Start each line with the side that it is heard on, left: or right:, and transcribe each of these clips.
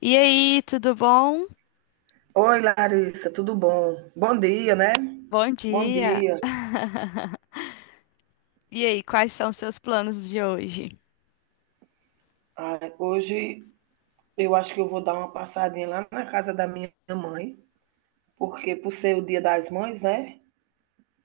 left: E aí, tudo bom?
right: Oi, Larissa, tudo bom? Bom dia, né?
left: Bom
right: Bom
left: dia.
right: dia.
left: E aí, quais são os seus planos de hoje?
right: Ai, hoje eu acho que eu vou dar uma passadinha lá na casa da minha mãe, porque por ser o Dia das Mães, né?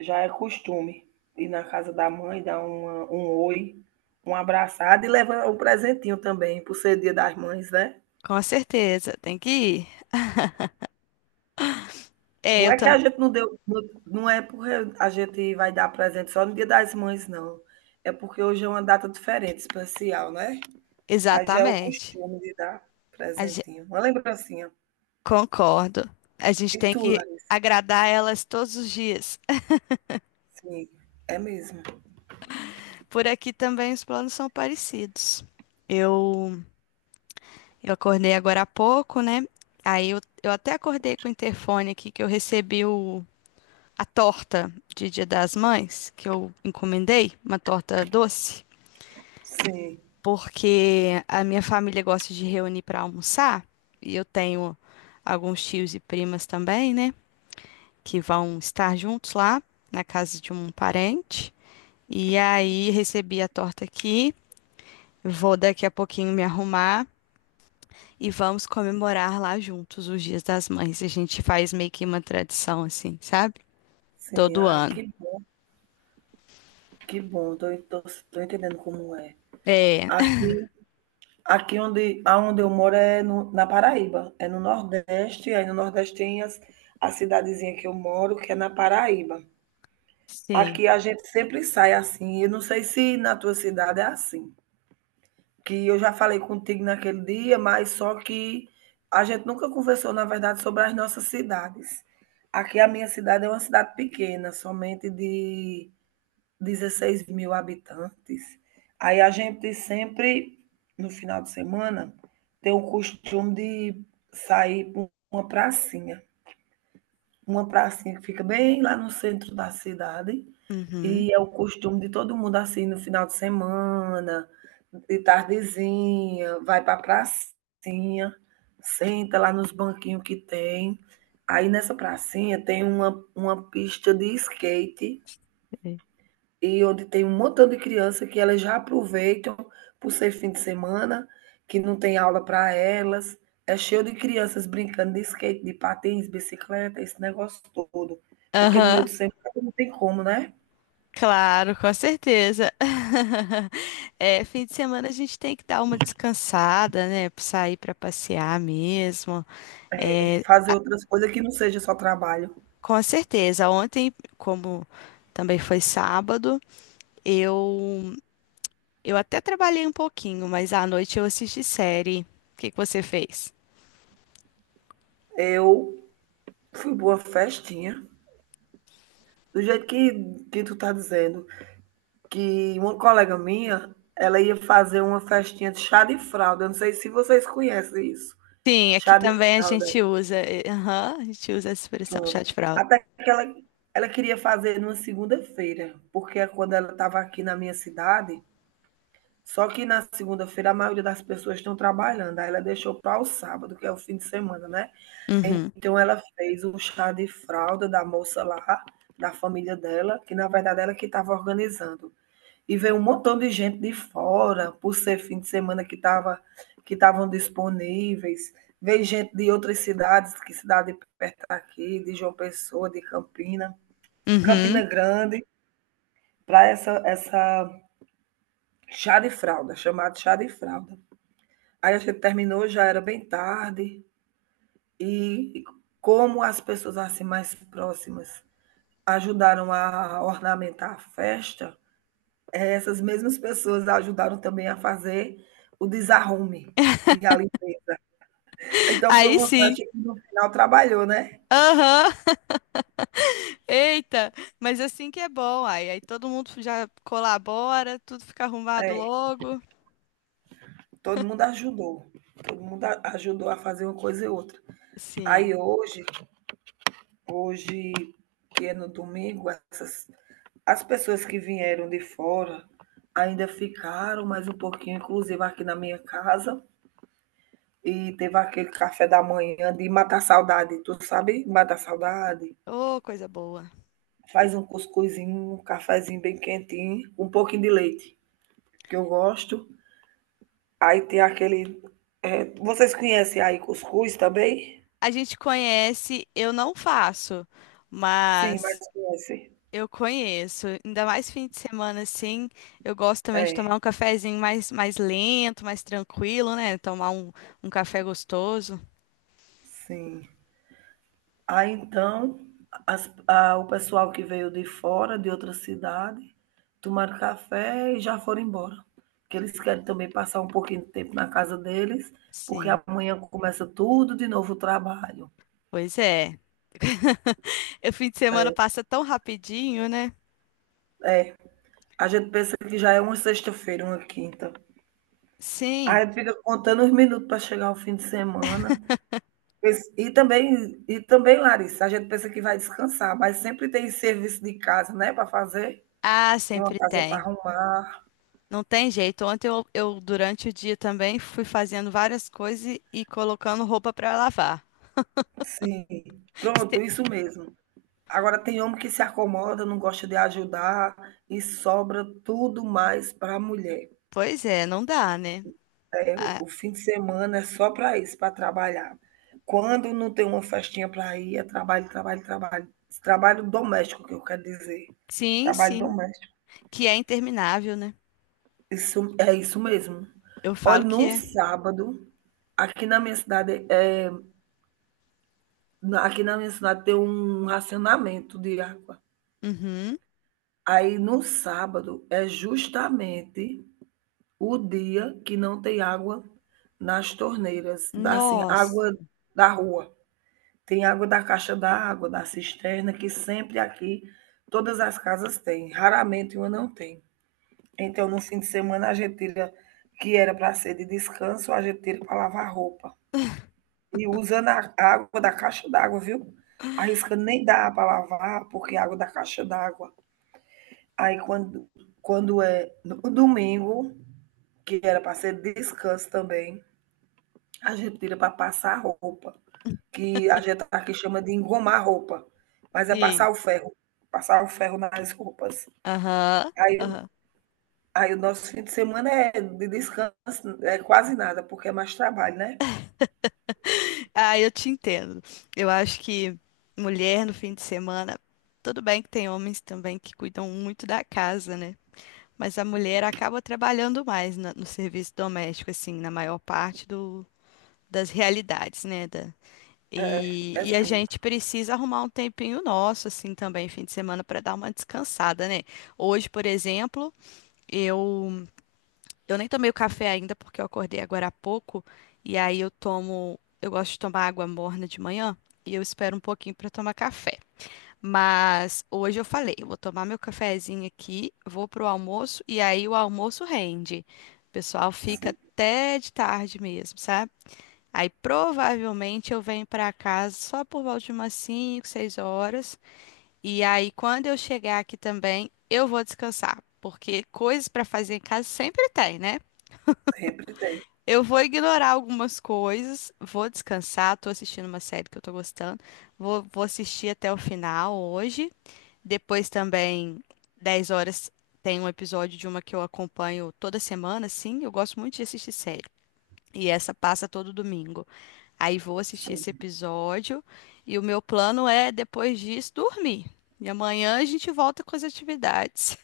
right: Já é costume ir na casa da mãe, dar um oi, um abraçado e levar um presentinho também, por ser Dia das Mães, né?
left: Com certeza, tem que ir. É,
right: Não
left: eu
right: é que
left: também.
right: a gente não deu, não. Não é porque a gente vai dar presente só no Dia das Mães, não. É porque hoje é uma data diferente, especial, né? Aí já é o
left: Exatamente.
right: costume de dar
left: A ge-
right: presentinho, uma lembrancinha.
left: Concordo. A gente
right: E
left: tem
right: tu,
left: que
right: Larissa?
left: agradar elas todos os dias.
right: Sim, é mesmo.
left: Por aqui também os planos são parecidos. Eu, eu acordei agora há pouco, né? Aí eu até acordei com o interfone aqui que eu recebi a torta de Dia das Mães, que eu encomendei, uma torta doce.
right: Sim,
left: Porque a minha família gosta de reunir para almoçar e eu tenho alguns tios e primas também, né, que vão estar juntos lá na casa de um parente. E aí recebi a torta aqui, vou daqui a pouquinho me arrumar e vamos comemorar lá juntos os Dias das Mães. A gente faz meio que uma tradição assim, sabe?
right: sim.
left: Todo
right: Ai,
left: ano.
right: que bom, que bom. Tô entendendo como é.
left: É,
right: Aqui, aqui aonde eu moro é na Paraíba, é no Nordeste, aí no Nordeste tem a cidadezinha que eu moro, que é na Paraíba.
left: sim.
right: Aqui a gente sempre sai assim, eu não sei se na tua cidade é assim. Que eu já falei contigo naquele dia, mas só que a gente nunca conversou, na verdade, sobre as nossas cidades. Aqui a minha cidade é uma cidade pequena, somente de 16 mil habitantes. Aí a gente sempre, no final de semana, tem o costume de sair para uma pracinha. Uma pracinha que fica bem lá no centro da cidade. E
left: Uhum.
right: é o costume de todo mundo, assim, no final de semana, de tardezinha, vai para a pracinha, senta lá nos banquinhos que tem. Aí nessa pracinha tem uma pista de skate
left: É.
right: e onde tem um montão de criança que elas já aproveitam, por ser fim de semana, que não tem aula para elas. É cheio de crianças brincando de skate, de patins, bicicleta, esse negócio todo, porque no meio
left: Aham.
right: do semana não tem como, né?
left: Claro, com certeza. É, fim de semana a gente tem que dar uma descansada, né? Sair para passear mesmo. É,
right: Fazer outras coisas que não seja só trabalho.
left: com certeza. Ontem, como também foi sábado, eu até trabalhei um pouquinho, mas à noite eu assisti série. O que que você fez?
right: Eu fui boa festinha. Do jeito que tu tá dizendo, que uma colega minha, ela ia fazer uma festinha de chá de fralda. Eu não sei se vocês conhecem isso.
left: Sim, aqui
right: Chá de
left: também a
right: fralda.
left: gente usa, aham, a gente usa essa expressão, chá
right: Pronto.
left: de fralda.
right: Até que ela queria fazer numa segunda-feira, porque é quando ela estava aqui na minha cidade, só que na segunda-feira a maioria das pessoas estão trabalhando. Aí ela deixou para o sábado, que é o fim de semana, né?
left: Uhum,
right: Então ela fez o chá de fralda da moça lá, da família dela, que na verdade ela que estava organizando. E veio um montão de gente de fora, por ser fim de semana que estavam disponíveis. Veio gente de outras cidades, que cidade perto daqui, de João Pessoa, de Campina, Campina
left: uhum.
right: Grande, para essa chá de fralda, chamado chá de fralda. Aí a gente terminou, já era bem tarde, e como as pessoas assim mais próximas ajudaram a ornamentar a festa, é, essas mesmas pessoas ajudaram também a fazer o desarrume e a limpeza. Então foi
left: Aí
right: uma festa
left: sim.
right: que no final trabalhou, né?
left: Aham. Eita, mas assim que é bom, aí, aí todo mundo já colabora, tudo fica arrumado
right: É,
left: logo.
right: todo mundo ajudou. Todo mundo ajudou a fazer uma coisa e outra.
left: Sim.
right: Aí hoje que é no domingo, essas as pessoas que vieram de fora ainda ficaram mais um pouquinho, inclusive aqui na minha casa. E teve aquele café da manhã de matar saudade, tu sabe? Matar saudade.
left: Ô, coisa boa.
right: Faz um cuscuzinho, um cafezinho bem quentinho, um pouquinho de leite, que eu gosto. Aí tem aquele. É, vocês conhecem aí cuscuz também?
left: A gente conhece, eu não faço,
right: Sim, mas
left: mas
right: conhecem.
left: eu conheço. Ainda mais fim de semana assim, eu gosto também de
right: É,
left: tomar um cafezinho mais, mais lento, mais tranquilo, né? Tomar um café gostoso.
right: sim. Aí então, o pessoal que veio de fora, de outra cidade, tomaram café e já foram embora. Porque eles querem também passar um pouquinho de tempo na casa deles, porque
left: Sim,
right: amanhã começa tudo de novo o trabalho.
left: pois é. O fim de semana
right: É,
left: passa tão rapidinho, né?
right: é. A gente pensa que já é uma sexta-feira, uma quinta.
left: Sim.
right: Aí a gente fica contando os minutos para chegar ao fim de semana. E também, Larissa, a gente pensa que vai descansar, mas sempre tem serviço de casa, né, para fazer.
left: Ah,
right: Tem uma
left: sempre
right: casa para
left: tem.
right: arrumar.
left: Não tem jeito. Ontem durante o dia também, fui fazendo várias coisas e colocando roupa para lavar.
right: Sim, pronto,
left: Este-
right: isso mesmo. Agora tem homem que se acomoda, não gosta de ajudar e sobra tudo mais para a mulher.
left: Pois é, não dá, né?
right: É, o
left: Ah,
right: o fim de semana é só para isso, para trabalhar. Quando não tem uma festinha para ir, é trabalho, trabalho, trabalho. Trabalho doméstico que eu quero dizer.
left: sim,
right: Trabalho
left: sim.
right: doméstico.
left: Que é interminável, né?
right: Isso é isso mesmo.
left: Eu
right: Olha,
left: falo que
right: no
left: é.
right: sábado, aqui na minha cidade, é, aqui na minha cidade tem um racionamento de água.
left: Uhum.
right: Aí no sábado é justamente o dia que não tem água nas torneiras, da assim,
left: Nossa.
right: água da rua. Tem água da caixa d'água, da cisterna, que sempre aqui todas as casas têm, raramente uma não tem. Então no fim de semana a gente tira que era para ser de descanso, a gente tira para lavar roupa. E usando a água da caixa d'água, viu? Arrisca nem dá para lavar, porque é água da caixa d'água. Aí quando é no domingo, que era para ser descanso também, a gente tira para passar roupa, que a gente aqui chama de engomar roupa, mas é
left: Sim.
right: passar o ferro nas roupas.
left: Aham.
right: Aí,
left: Aham.
right: aí o nosso fim de semana é de descanso, é quase nada, porque é mais trabalho, né?
left: Ah, eu te entendo. Eu acho que mulher no fim de semana, tudo bem que tem homens também que cuidam muito da casa, né? Mas a mulher acaba trabalhando mais no serviço doméstico, assim, na maior parte do das realidades, né?
right: É,
left: E,
right: é
left: e a
right: sim,
left: gente precisa arrumar um tempinho nosso, assim, também, fim de semana, para dar uma descansada, né? Hoje, por exemplo, eu, eu nem tomei o café ainda porque eu acordei agora há pouco, e aí eu tomo, eu gosto de tomar água morna de manhã. E eu espero um pouquinho para tomar café. Mas hoje eu falei, eu vou tomar meu cafezinho aqui, vou pro almoço e aí o almoço rende. O pessoal fica
right: sim,
left: até de tarde mesmo, sabe? Aí provavelmente eu venho para casa só por volta de umas 5, 6 horas. E aí quando eu chegar aqui também, eu vou descansar, porque coisas para fazer em casa sempre tem, né?
right: sempre tem.
left: Eu vou ignorar algumas coisas, vou descansar, tô assistindo uma série que eu tô gostando. Vou assistir até o final hoje. Depois também, 10 horas, tem um episódio de uma que eu acompanho toda semana, assim. Eu gosto muito de assistir série. E essa passa todo domingo. Aí vou assistir esse
right: Sim.
left: episódio e o meu plano é, depois disso, dormir. E amanhã a gente volta com as atividades.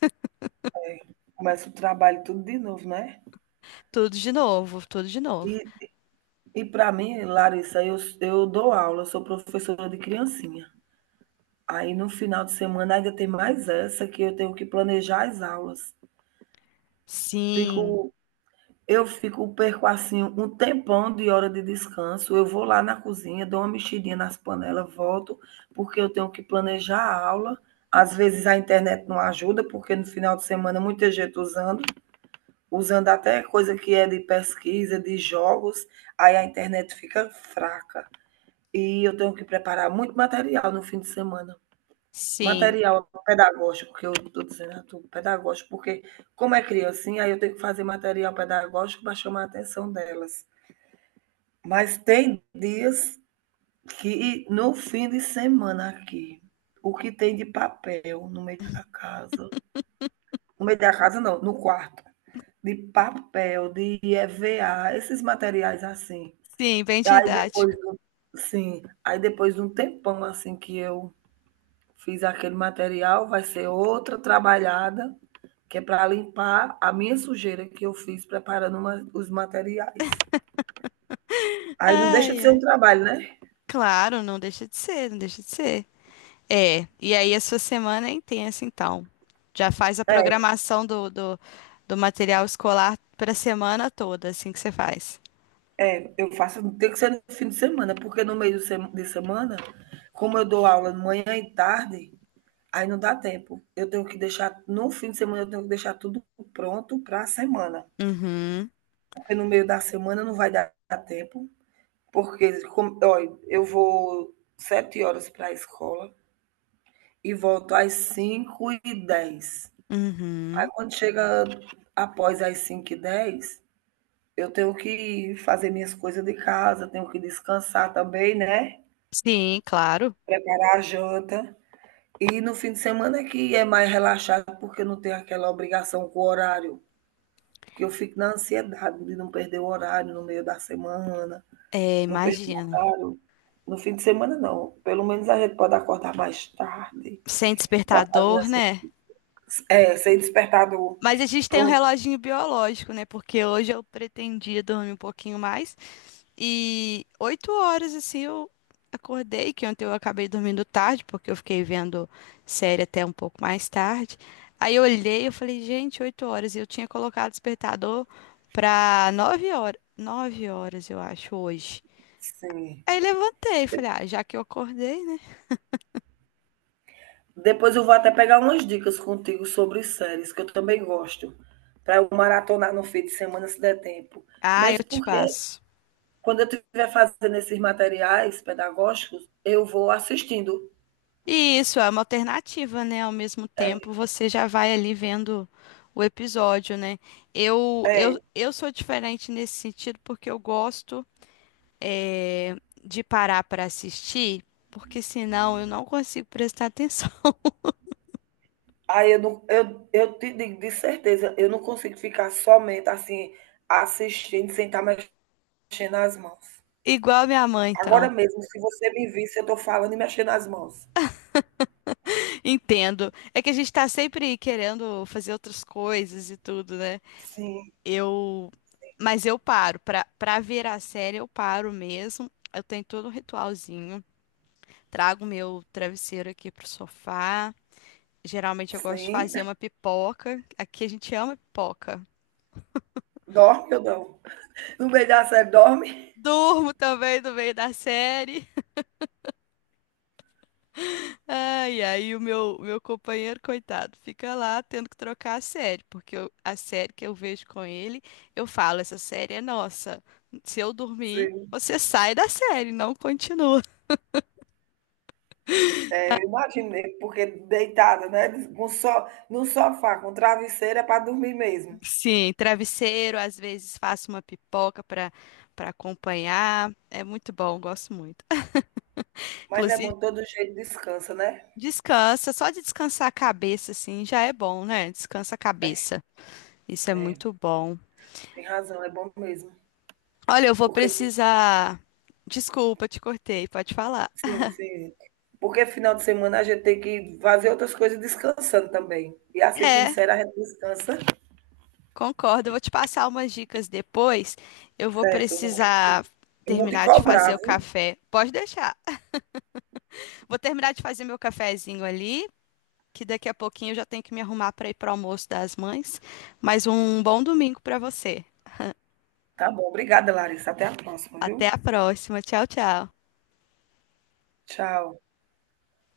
right: Começa o trabalho tudo de novo, né?
left: Tudo de novo, tudo de novo.
right: E, e, para mim, Larissa, eu dou aula, eu sou professora de criancinha. Aí no final de semana ainda tem mais essa que eu tenho que planejar as aulas.
left: Sim,
right: Fico Eu fico perco, assim, um tempão de hora de descanso, eu vou lá na cozinha, dou uma mexidinha nas panelas, volto, porque eu tenho que planejar a aula. Às vezes a internet não ajuda, porque no final de semana muita gente usando, até coisa que é de pesquisa, de jogos, aí a internet fica fraca. E eu tenho que preparar muito material no fim de semana.
left: sim,
right: Material pedagógico, que eu estou dizendo, tudo pedagógico, porque como é criancinha, aí eu tenho que fazer material pedagógico para chamar a atenção delas. Mas tem dias que no fim de semana aqui, o que tem de papel no meio da casa, no meio da casa não, no quarto, de papel, de EVA, esses materiais assim.
left: sim, bem
right: aí depois
left: didático.
right: do, sim, aí depois de um tempão assim que eu fiz aquele material, vai ser outra trabalhada, que é para limpar a minha sujeira que eu fiz preparando os materiais. Aí não deixa
left: Ai,
right: de ser um
left: ai.
right: trabalho, né?
left: Claro, não deixa de ser, não deixa de ser. É, e aí a sua semana é intensa, então. Já faz a
right: É,
left: programação do material escolar para a semana toda, assim que você faz.
right: é, eu faço, tem que ser no fim de semana, porque no meio de semana, como eu dou aula de manhã e tarde, aí não dá tempo. Eu tenho que deixar, no fim de semana, eu tenho que deixar tudo pronto para a semana.
left: Uhum,
right: Porque no meio da semana não vai dar tempo. Porque, como, olha, eu vou 7h para a escola, e volto às 5h10. Aí
left: uhum.
right: quando chega após as 5h10, eu tenho que fazer minhas coisas de casa, tenho que descansar também, né?
left: Sim, claro.
right: Preparar a janta. E no fim de semana é que é mais relaxado, porque não tem aquela obrigação com o horário. Que eu fico na ansiedade de não perder o horário no meio da semana,
left: É,
right: não perder o
left: imagino.
right: horário. No fim de semana, não. Pelo menos a gente pode acordar mais tarde
left: Sem
right: para fazer
left: despertador,
right: essas.
left: né?
right: É, sem despertador.
left: Mas a gente tem um
right: Pronto.
left: reloginho biológico, né? Porque hoje eu pretendia dormir um pouquinho mais. E 8 horas, assim, eu acordei, que ontem eu acabei dormindo tarde, porque eu fiquei vendo série até um pouco mais tarde. Aí eu olhei, eu falei, gente, 8 horas. E eu tinha colocado despertador pra 9 horas. 9 horas, eu acho, hoje.
right: Sim.
left: Aí levantei,
right: De-
left: falei, ah, já que eu acordei, né?
right: Depois eu vou até pegar umas dicas contigo sobre séries, que eu também gosto, para eu maratonar no fim de semana, se der tempo.
left: Ah, eu
right: Mesmo
left: te
right: porque,
left: passo.
right: quando eu estiver fazendo esses materiais pedagógicos, eu vou assistindo.
left: E isso é uma alternativa, né? Ao mesmo
right: É,
left: tempo, você já vai ali vendo o episódio, né? Eu, eu,
right: é.
left: eu sou diferente nesse sentido porque eu gosto eh, de parar para assistir, porque senão eu não consigo prestar atenção.
right: Aí eu, não, eu te digo de certeza, eu não consigo ficar somente assim, assistindo, sem estar mexendo as mãos.
left: Igual a minha mãe,
right: Agora
left: então.
right: mesmo, se você me visse, eu estou falando e mexendo as mãos.
left: Entendo. É que a gente tá sempre querendo fazer outras coisas e tudo, né?
right: Sim,
left: Eu, mas eu paro. Pra ver a série, eu paro mesmo. Eu tenho todo um ritualzinho. Trago meu travesseiro aqui pro sofá. Geralmente eu gosto de
right: sim.
left: fazer uma pipoca. Aqui a gente ama pipoca.
right: Dorme ou não? No meio da série dorme.
left: Durmo também no meio da série. Ai, aí o meu companheiro, coitado, fica lá tendo que trocar a série, porque a série que eu vejo com ele, eu falo, essa série é nossa. Se eu dormir,
right: Sim,
left: você sai da série, não continua.
right: é, eu imaginei, porque deitada, né? Com so, no sofá, com travesseira é para dormir mesmo.
left: Sim, travesseiro, às vezes faço uma pipoca para acompanhar. É muito bom, gosto muito.
right: Mas é
left: Inclusive,
right: bom, de todo jeito descansa, né?
left: descansa, só de descansar a cabeça, assim, já é bom, né? Descansa a
right: É,
left: cabeça. Isso é
right: é,
left: muito bom.
right: tem razão, é bom mesmo.
left: Olha, eu vou
right: Porque,
left: precisar. Desculpa, te cortei, pode falar.
right: sim, sim. Porque final de semana a gente tem que fazer outras coisas descansando também. E assistindo
left: É,
right: série a gente descansa.
left: concordo. Eu vou te passar umas dicas depois. Eu vou
right: Certo,
left: precisar
right: eu vou te
left: terminar de
right: cobrar,
left: fazer o
right: viu?
left: café. Pode deixar. Vou terminar de fazer meu cafezinho ali, que daqui a pouquinho eu já tenho que me arrumar para ir para o almoço das mães. Mas um bom domingo para você.
right: Tá bom, obrigada, Larissa. Até a próxima,
left: Até
right: viu?
left: a próxima. Tchau, tchau.
right: Tchau.